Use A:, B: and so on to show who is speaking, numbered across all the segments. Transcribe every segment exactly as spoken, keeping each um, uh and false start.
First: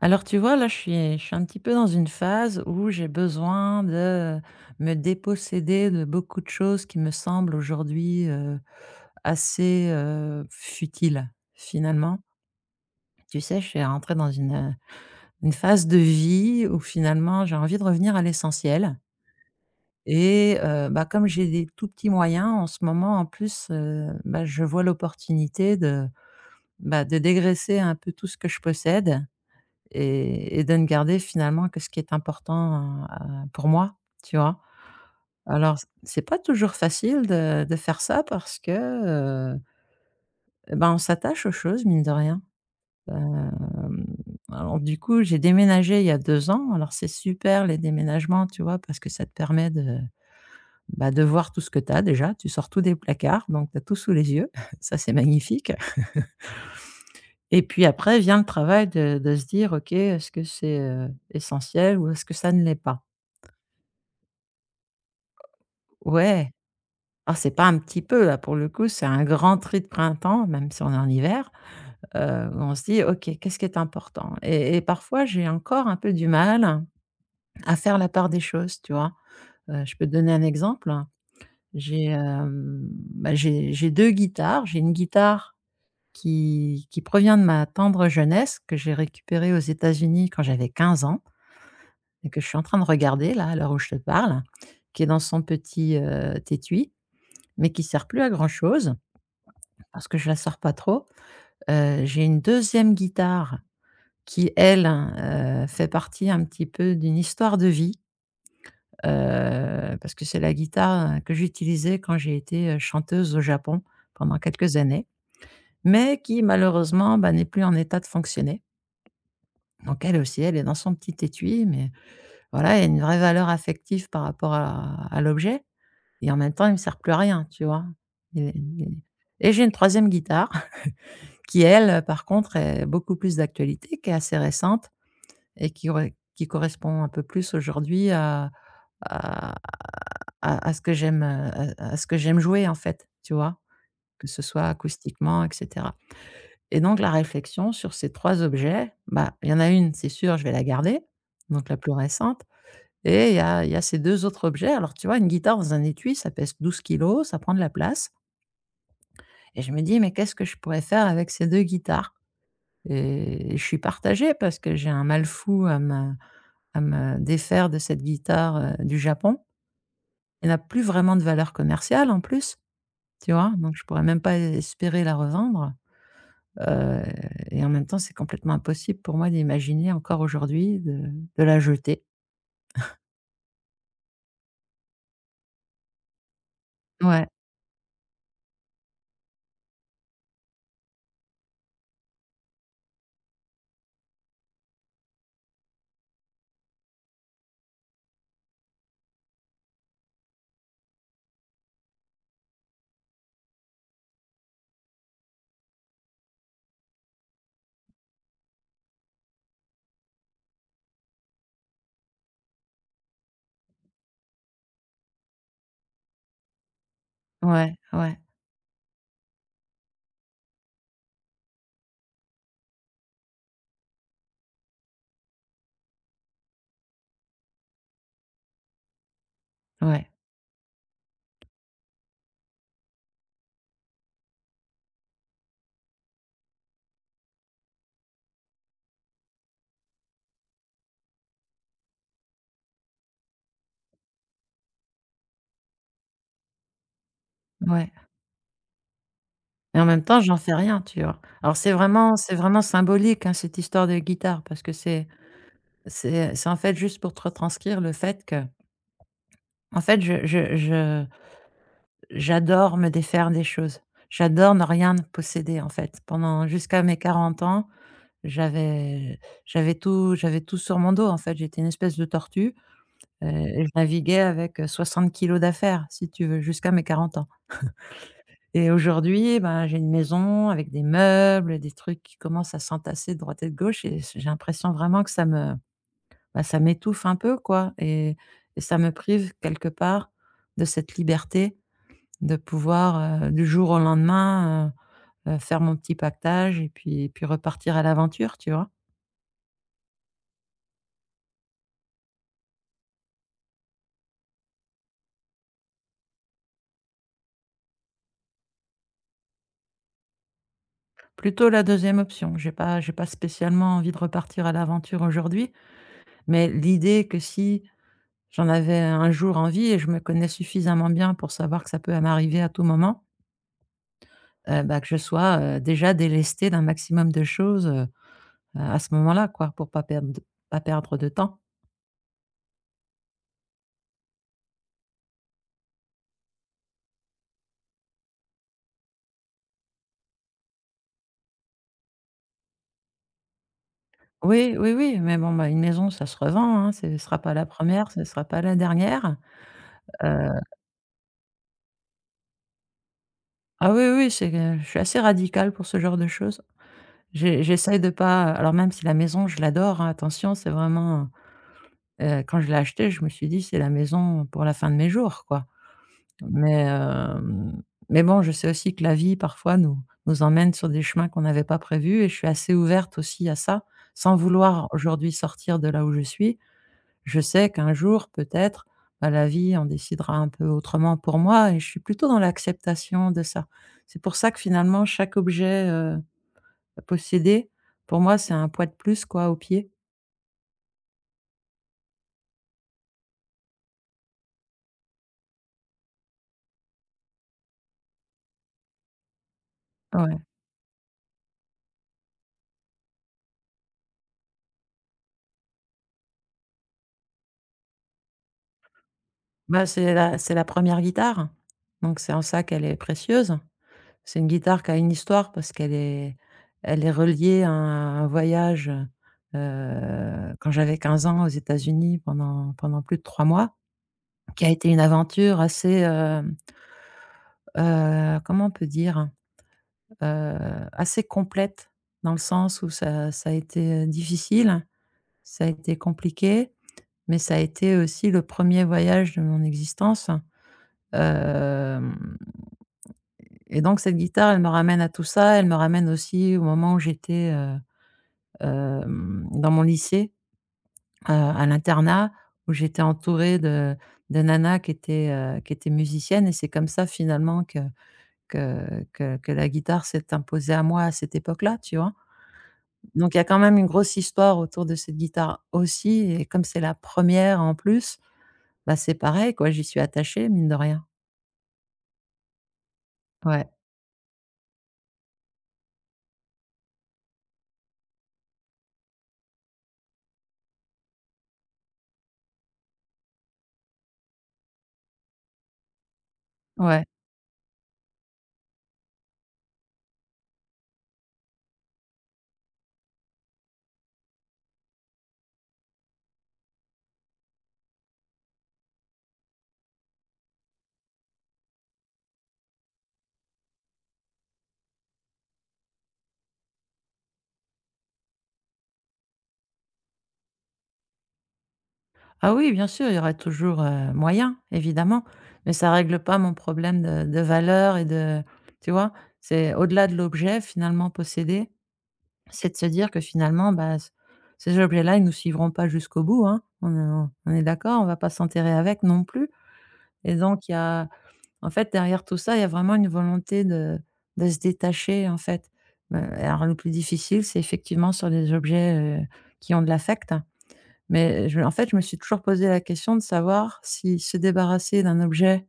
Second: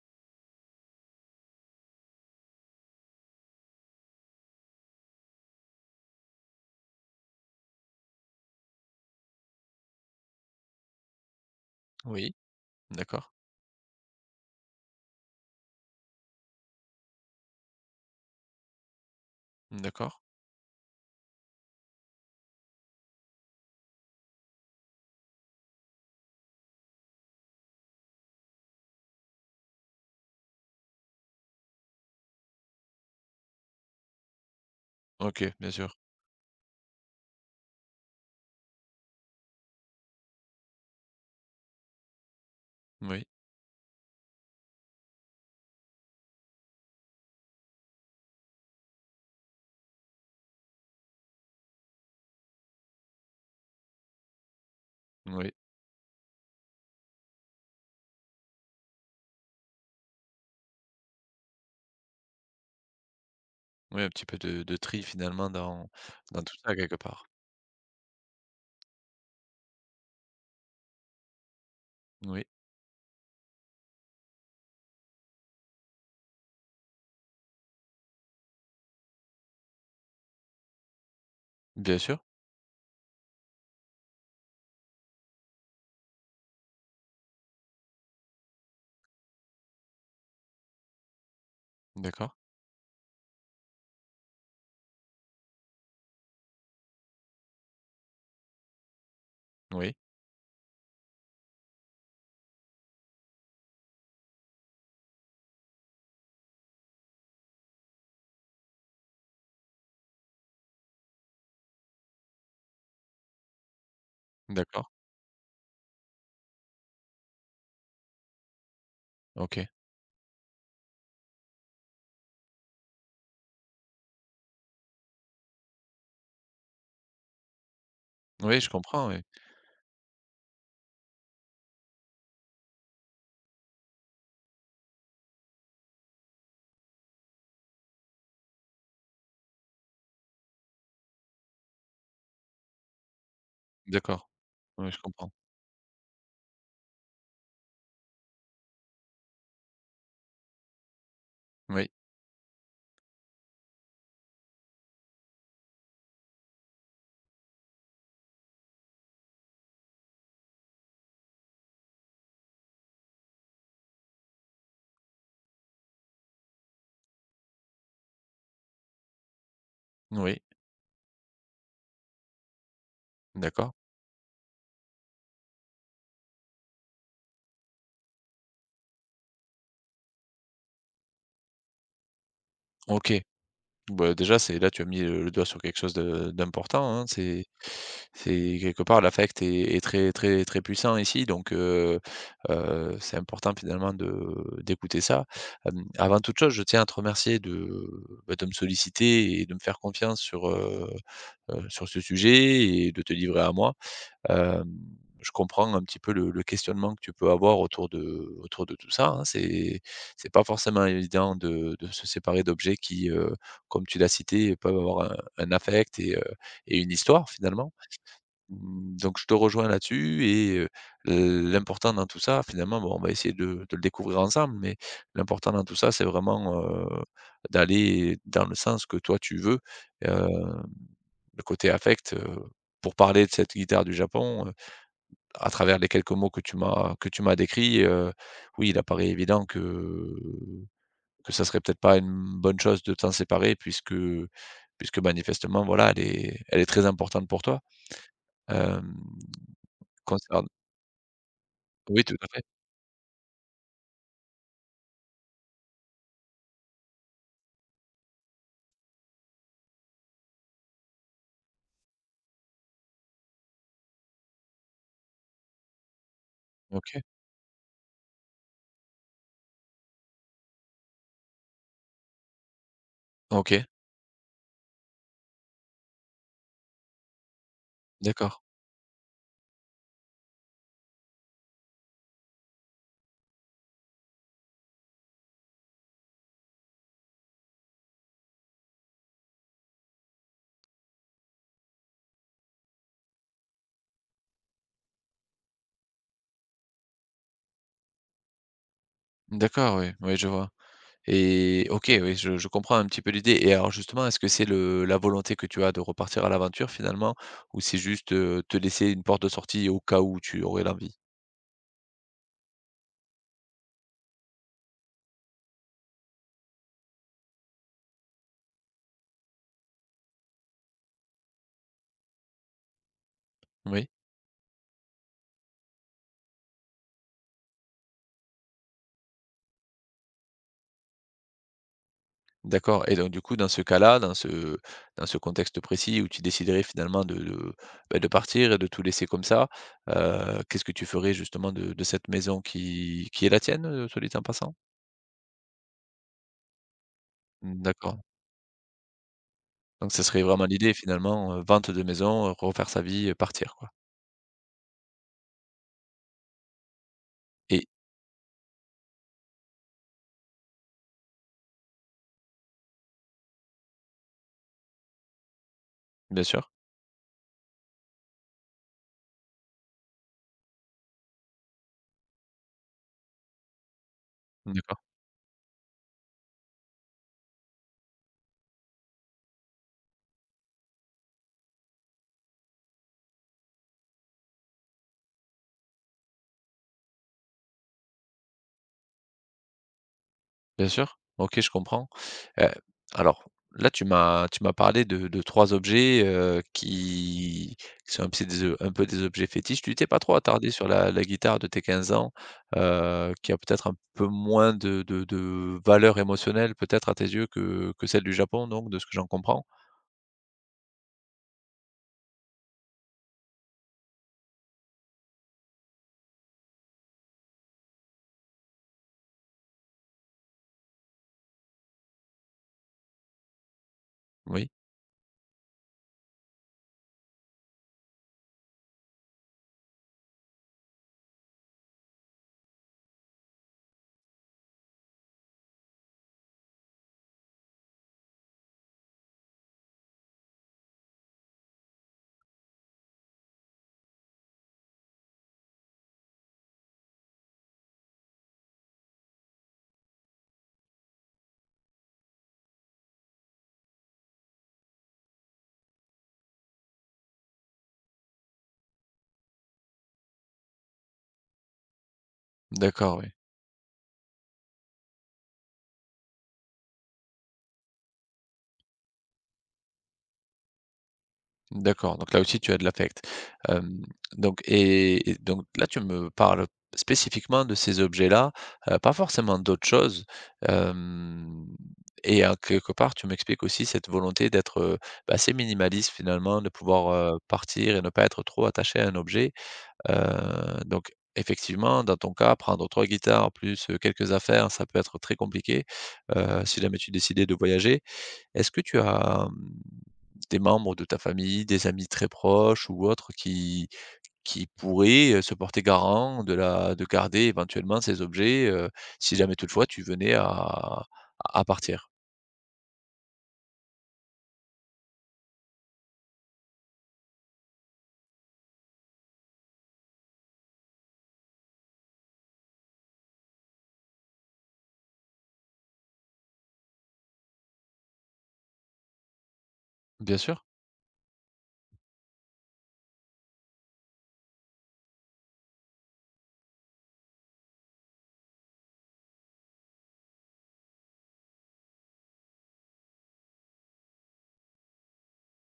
A: Alors tu vois, là, je suis je suis un petit peu dans une phase où j'ai besoin de me déposséder de beaucoup de choses qui me semblent aujourd'hui, heu, assez, heu, futiles, finalement.
B: Oui, d'accord,
A: Tu sais, je suis rentrée dans une, euh, une phase de vie où finalement j'ai envie de revenir à l'essentiel
B: d'accord.
A: et heu, bah, comme j'ai des tout petits moyens en ce moment, en plus, heu, bah, je vois l'opportunité de, bah, de dégraisser un peu tout ce que je possède. Et et de ne garder finalement que ce qui est important, heu, pour moi, tu vois?
B: OK, bien
A: Alors
B: sûr.
A: c'est pas toujours facile de de faire ça parce que, heu, eh ben, on s'attache aux choses mine de rien.
B: Oui,
A: Hem, alors du coup, j'ai déménagé il y a deux ans. Alors c'est super les déménagements, tu vois? Parce que ça te permet de, bah, de voir tout ce que tu as déjà. Tu sors tout des placards, donc tu as tout sous les yeux. Ça, c'est
B: oui,
A: magnifique. Et puis après vient le travail de de se dire: «OK, est-ce que c'est, heu, essentiel ou est-ce que ça ne l'est pas?»
B: oui, un petit peu de de tri finalement dans dans
A: Ouais.
B: tout ça quelque part.
A: alors c'est pas un petit peu là, pour le coup, c'est un grand tri de printemps, même si on est en hiver,
B: Oui,
A: heu, où on se dit: «OK, qu'est-ce qui est important?» et et parfois, j'ai encore un peu du mal à faire la part des choses, tu vois? Heu, je peux te donner un exemple.
B: bien
A: J'ai,
B: sûr,
A: hem, Bah, j'ai j'ai deux guitares. J'ai une guitare qui qui provient de ma tendre jeunesse, que j'ai récupérée aux États-Unis quand j'avais quinze ans et
B: d'accord,
A: que je suis en train de regarder là, à l'heure où je te parle, qui est dans son petit, heu, étui, mais qui sert plus à grand chose.
B: oui,
A: Parce que je la sors pas trop. Heu, j'ai une deuxième guitare qui elle, heu, fait partie un petit peu d'une histoire de vie, heu, parce que c'est la guitare, euh, que j'utilisais quand j'ai été, heu, chanteuse au Japon pendant quelques
B: d'accord,
A: années, mais qui malheureusement, bah, n'est plus en état de fonctionner.
B: OK.
A: Donc elle aussi, elle est dans son petit étui, mais voilà, il y a une vraie valeur affective par rapport à à l'objet, et en même temps, il ne me sert plus à rien, tu vois? Il
B: Oui, je
A: il
B: comprends, oui,
A: et j'ai une troisième guitare qui elle, euh, par contre, est beaucoup plus d'actualité, qui est assez récente et qui aurait qui correspond un peu plus aujourd'hui à à à à ce que j'aime, heu, à à ce que j'aime jouer, en fait, tu vois? Que
B: d'accord.
A: ce soit
B: Oui, je comprends.
A: acoustiquement et cetera. Et donc la réflexion sur ces trois objets, bah, il y en a une, c'est sûr, je vais la garder, donc la
B: Oui,
A: plus récente, et il y a il y a ces deux autres objets. Alors, tu vois, une guitare dans un étui, ça pèse douze kilos, ça prend de la place, et je me dis: «Mais qu'est-ce que je pourrais faire avec ces deux guitares?» Et je suis partagée parce que j'ai un mal fou à me à me défaire de cette guitare, heu, du Japon.
B: oui,
A: Elle n'a plus vraiment de valeur commerciale en plus, tu vois? Donc
B: d'accord,
A: je pourrais même pas e espérer la revendre, heu et en même temps, c'est complètement impossible pour moi d'imaginer encore aujourd'hui de de la jeter.
B: OK. Bah, déjà, c'est là, tu as mis le le doigt sur quelque chose de d'important, hein.
A: Ouais,
B: C'est c'est quelque part l'affect est est très très très puissant ici, donc heu heu, c'est important finalement de d'écouter ça. Hem, avant toute chose, je tiens à te remercier de, bah, de me solliciter et de me faire confiance sur, heu heu, sur ce sujet et de te livrer à moi. Hem, je comprends un petit peu le le questionnement que tu peux avoir autour de autour de tout ça, hein. C'est c'est pas forcément évident de de se séparer d'objets qui, heu, comme tu l'as cité, peuvent avoir un un affect et heu et une histoire finalement.
A: ouais, ouais,
B: Mmh, donc je te rejoins là-dessus et heu, l'important dans tout ça finalement, bon, on va essayer de de le découvrir ensemble, mais l'important dans tout ça, c'est vraiment, heu, d'aller dans le sens que toi tu veux,
A: ouais,
B: heu, le côté affect, heu, pour parler de cette guitare du Japon, à travers les quelques mots que tu m'as que tu m'as décrits, heu, oui, il apparaît évident que que ça serait peut-être pas une bonne chose de t'en séparer puisque puisque manifestement, voilà, elle est elle est très importante pour toi.
A: ouais,
B: Hem,
A: et en même temps, j'en
B: Concerne
A: fais rien, tu vois? Alors c'est
B: oui,
A: vraiment
B: tout à
A: c'est
B: fait.
A: vraiment symbolique, hein, cette histoire de guitare parce que c'est c'est c'est en fait juste pour te retranscrire le fait que en fait, je je je j'adore me défaire des choses. J'adore ne rien posséder, en fait. Pendant jusqu'à mes
B: OK.
A: quarante ans, j'avais j'avais tout j'avais tout sur mon dos, en fait. J'étais une espèce de tortue, heu,
B: OK,
A: et je naviguais avec, heu, soixante kilos d'affaires, si tu veux, jusqu'à mes quarante ans.
B: d'accord.
A: Et aujourd'hui, ben, j'ai une maison avec des meubles, des trucs qui commencent à s'entasser de droite et de gauche, et j'ai l'impression vraiment que ça me, bah, ça m'étouffe un peu, quoi, et et ça me prive quelque part de cette liberté de pouvoir, heu, du jour au lendemain, heu heu, faire mon petit pactage et puis puis repartir à l'aventure, tu vois?
B: D'accord, oui, oui, je vois et OK, oui, je je comprends un petit peu l'idée et alors justement, est-ce que c'est le la volonté que tu as de repartir à l'aventure finalement ou c'est juste, heu, te laisser une porte de sortie au cas où tu aurais l'envie?
A: Plutôt la deuxième option. J'ai pas j'ai pas spécialement envie de repartir à l'aventure aujourd'hui, mais l'idée que si j'en avais un jour envie, et je me connais suffisamment bien pour savoir que ça peut m'arriver à tout moment,
B: Oui.
A: heu, bah, que je sois, heu, déjà délestée d'un maximum de choses, heu à ce moment-là, quoi, pour pas perdre de pas perdre de temps.
B: D'accord et donc du coup, dans ce cas-là, dans ce dans ce contexte précis où tu déciderais finalement de de, bah, de partir et de tout laisser comme ça, heu, qu'est-ce que tu ferais justement de de cette maison qui qui est la tienne, heu, soit dit en
A: Oui,
B: passant?
A: oui, oui, mais bon, bah, une maison, ça se revend, hein, ce ne sera pas la première, re ce
B: D'accord,
A: ne sera pas la dernière.
B: donc ce serait
A: Heu,
B: vraiment l'idée finalement, heu, vente de maison, euh, refaire sa vie, euh, partir quoi
A: ah oui, oui, c'est que je suis assez radicale pour ce genre de choses. J'ai
B: et
A: j'essaie de pas, alors même si la maison, je l'adore, hein, attention, c'est vraiment... Heu, quand je l'ai acheté, je me suis dit: «C'est la maison pour la fin de mes jours», quoi.
B: bien sûr,
A: Mais, hem, mais bon, je sais aussi que la vie parfois nous nous emmène sur des chemins qu'on n'avait pas prévus, et je suis assez ouverte aussi à ça. Sans vouloir
B: d'accord.
A: aujourd'hui sortir de là où je suis, je sais qu'un jour peut-être, bah, la vie en décidera un peu autrement pour moi, et je suis plutôt dans l'acceptation de ça. C'est pour ça que finalement chaque objet, heu, possédé, pour moi, c'est un poids de plus quoi, au pied.
B: Bien sûr. OK, je comprends. Heu, alors là, tu m'as tu m'as parlé de de trois objets, heu, qui qui sont un peu des o un peu des objets fétiches. Tu t'es pas trop
A: Ouais.
B: attardé sur la la guitare de tes quinze ans, heu, qui a peut-être un peu moins de de de valeur émotionnelle peut-être à tes yeux que que celle du Japon donc de ce que j'en comprends?
A: Bah, c'est la c'est la première guitare, donc c'est en ça qu'elle est précieuse. C'est une guitare qui a une histoire parce qu'elle est elle est reliée à un voyage, heu, quand j'avais quinze ans aux États-Unis pendant pendant plus de trois mois, qui
B: Oui?
A: a été une aventure assez, hem, heu, comment on peut dire? Heu, Assez complète dans le sens où ça ça a été, euh, difficile, ça a été compliqué, mais ça a été aussi le premier voyage de mon existence. Hem Et donc cette guitare, elle me ramène à tout ça. Elle me ramène aussi au moment où j'étais, heu, hem, dans mon lycée, heu, à l'internat, où j'étais entourée de de nanas qui étaient, heu, qui étaient musiciennes, et c'est comme ça finalement que que que que la guitare s'est imposée à moi à cette époque-là, tu vois?
B: D'accord, oui.
A: Donc il y a quand même une grosse histoire autour de cette guitare aussi, et comme c'est la première en plus, bah, c'est pareil quoi, j'y suis attachée mine de rien.
B: D'accord, donc là aussi tu as de l'affect.
A: Ouais,
B: Hem, donc et et donc là tu me parles spécifiquement de ces objets-là, heu, pas forcément d'autres choses, hem et en quelque part tu m'expliques aussi cette volonté d'être, heu, bah, assez minimaliste finalement, de
A: ouais.
B: pouvoir, heu, partir et ne pas être trop attaché à un objet. Heu, donc effectivement dans ton cas, prendre trois guitares plus, heu, quelques affaires, ça peut être très compliqué, heu, si jamais tu décidais de voyager. Est-ce que tu as, hem, des membres de ta famille, des amis très proches ou autres qui qui pourraient, heu, se porter garant de la de garder éventuellement ces objets, heu, si jamais toutefois tu venais à à partir?
A: Ah oui, bien sûr, il y aura toujours, heu, moyen, évidemment, mais ça règle pas mon problème de de valeur et de... tu vois? C'est au-delà de l'objet finalement possédé, c'est de se dire que finalement, bah, c ces objets-là, ils nous suivront pas jusqu'au bout, hein. On est on est d'accord? On va pas s'enterrer avec non plus, et
B: Bien sûr.
A: donc il y a... en fait, derrière tout ça, il y a vraiment une volonté de de se détacher, en fait. Heu, alors le plus difficile, c'est effectivement sur les objets, heu, qui ont de l'affect. Mais je en fait, je me suis toujours posé la question de savoir si se débarrasser d'un objet,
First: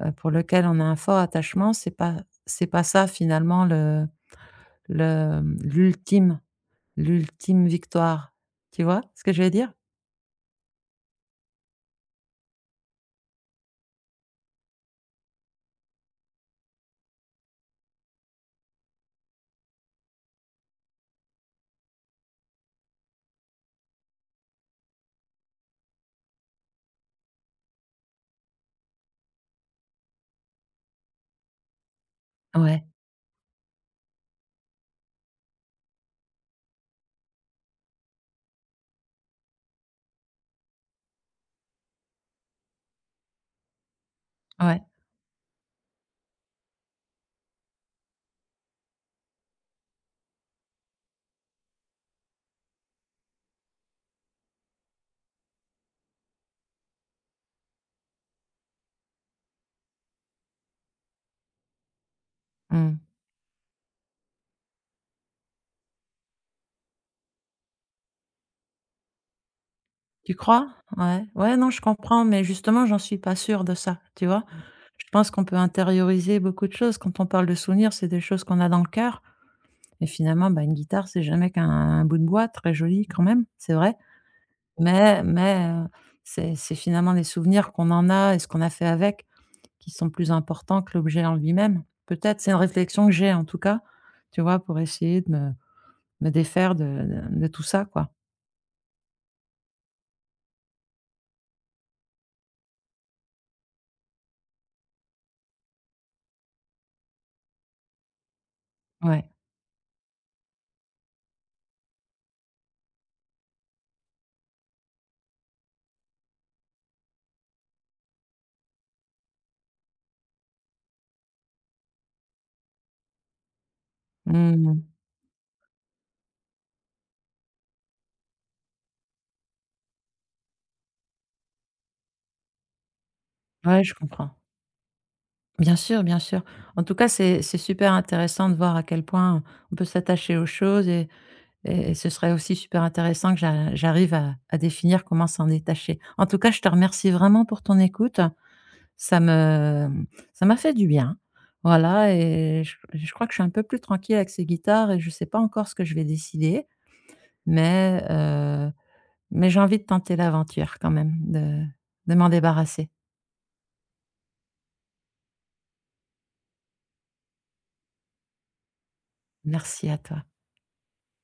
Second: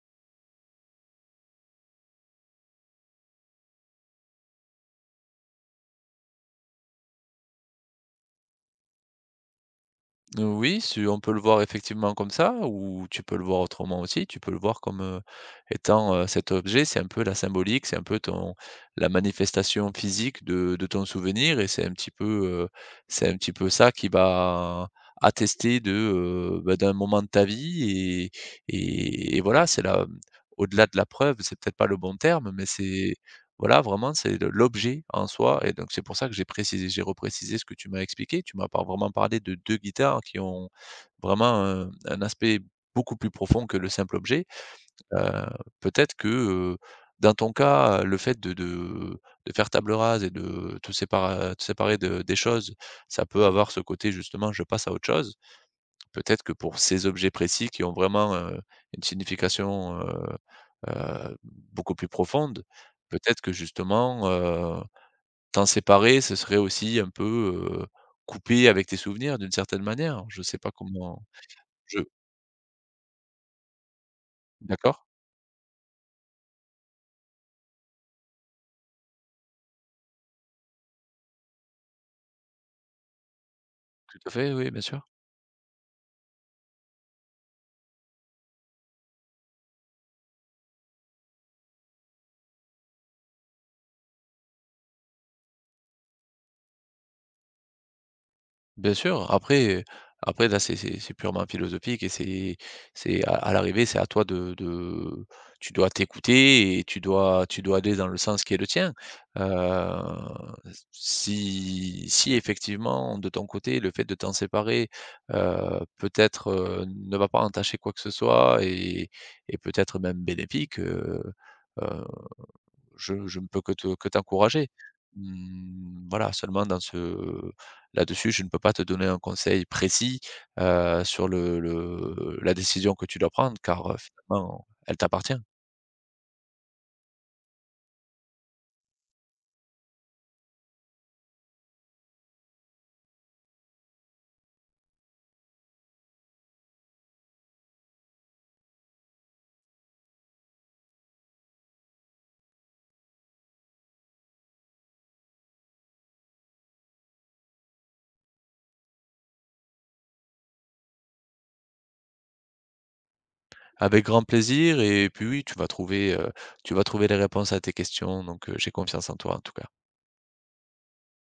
A: heu, pour lequel on a un fort attachement, c'est pas c'est pas ça finalement le le l'ultime l'ultime victoire. Tu vois ce que je veux dire?
B: Oui, su on peut le voir effectivement comme ça ou tu peux le voir autrement aussi. Tu peux le voir comme, heu, étant, heu, cet objet, c'est un peu la symbolique, c'est un peu ton la manifestation physique de de ton souvenir et c'est un petit peu, heu, c'est un petit peu ça qui va attester de, heu, bah, d'un moment de ta vie et et et voilà, c'est la, mmh, au-delà de la preuve, c'est peut-être pas le bon terme, mais
A: Ouais,
B: c'est voilà, vraiment, c'est le l'objet en soi et donc c'est pour ça que j'ai précisé j'ai reprécisé ce que tu m'as expliqué. Tu m'as pas vraiment parlé de deux guitares qui ont vraiment un un aspect beaucoup plus profond que le simple objet.
A: ouais,
B: Heu, Peut-être que, heu, dans ton cas, le fait de de de faire table rase et de te séparer, te séparer de des choses, ça peut avoir ce côté justement «je passe à autre chose». Peut-être que pour ces objets précis qui ont vraiment, heu, une signification, heu heu, beaucoup plus profonde,
A: mmh.
B: peut-être que justement, heu, t'en séparer, ce serait aussi un peu, heu, couper avec tes souvenirs d'une certaine manière.
A: Tu
B: Je sais
A: crois?
B: pas comment
A: Ouais, ouais, non, je
B: je
A: comprends, mais justement, j'en suis pas sûre de ça, tu vois?
B: d'accord,
A: Je pense qu'on peut intérioriser beaucoup de choses. Quand on parle de souvenirs, c'est des choses qu'on a dans le cœur, et finalement, bah, une guitare, c'est jamais qu'un un bout de bois, très joli quand même, c'est vrai.
B: tout à fait, oui, bien sûr.
A: Mais mais heu, c'est c'est finalement les souvenirs qu'on en a et ce qu'on a fait avec qui sont plus importants que l'objet en lui-même. Peut-être, c'est une réflexion que j'ai en tout cas, tu vois? Pour essayer de me me défaire de de de tout ça, quoi.
B: Bien sûr, après, heu, après là c'est c'est c'est purement philosophique et c'est c'est à à l'arrivée, c'est à toi de de tu dois t'écouter et tu dois tu dois aller dans le sens qui est le tien.
A: Ouais.
B: Heu, Si si effectivement de ton côté, le fait de t'en séparer, heu, peut-être, heu, ne va pas entacher quoi que ce soit et et peut-être même bénéfique, heu, heu je je ne peux que te que t'encourager.
A: Mmh.
B: Mmh, voilà, seulement dans ce là-dessus, je ne peux pas te donner un conseil précis, heu, sur le le la décision que tu dois prendre
A: Ouais,
B: car,
A: je
B: heu,
A: comprends.
B: finalement, elle t'appartient.
A: Bien sûr, bien sûr. En tout cas, c'est c'est super intéressant de voir à quel point on peut s'attacher aux choses, et et et ce serait aussi super intéressant que j'a j'arrive à à définir comment s'en détacher. En tout cas, je te remercie vraiment pour ton écoute. Ça me ça m'a fait du bien. Voilà, et je je crois que je suis un peu plus tranquille avec ces guitares et je sais pas encore ce que je vais décider, mais heu, mais j'ai envie de tenter l'aventure quand même, de de m'en débarrasser.
B: Avec grand plaisir et puis oui, tu vas trouver, heu, tu vas trouver les réponses à tes questions donc, heu, j'ai confiance en toi en tout cas.
A: Merci à toi.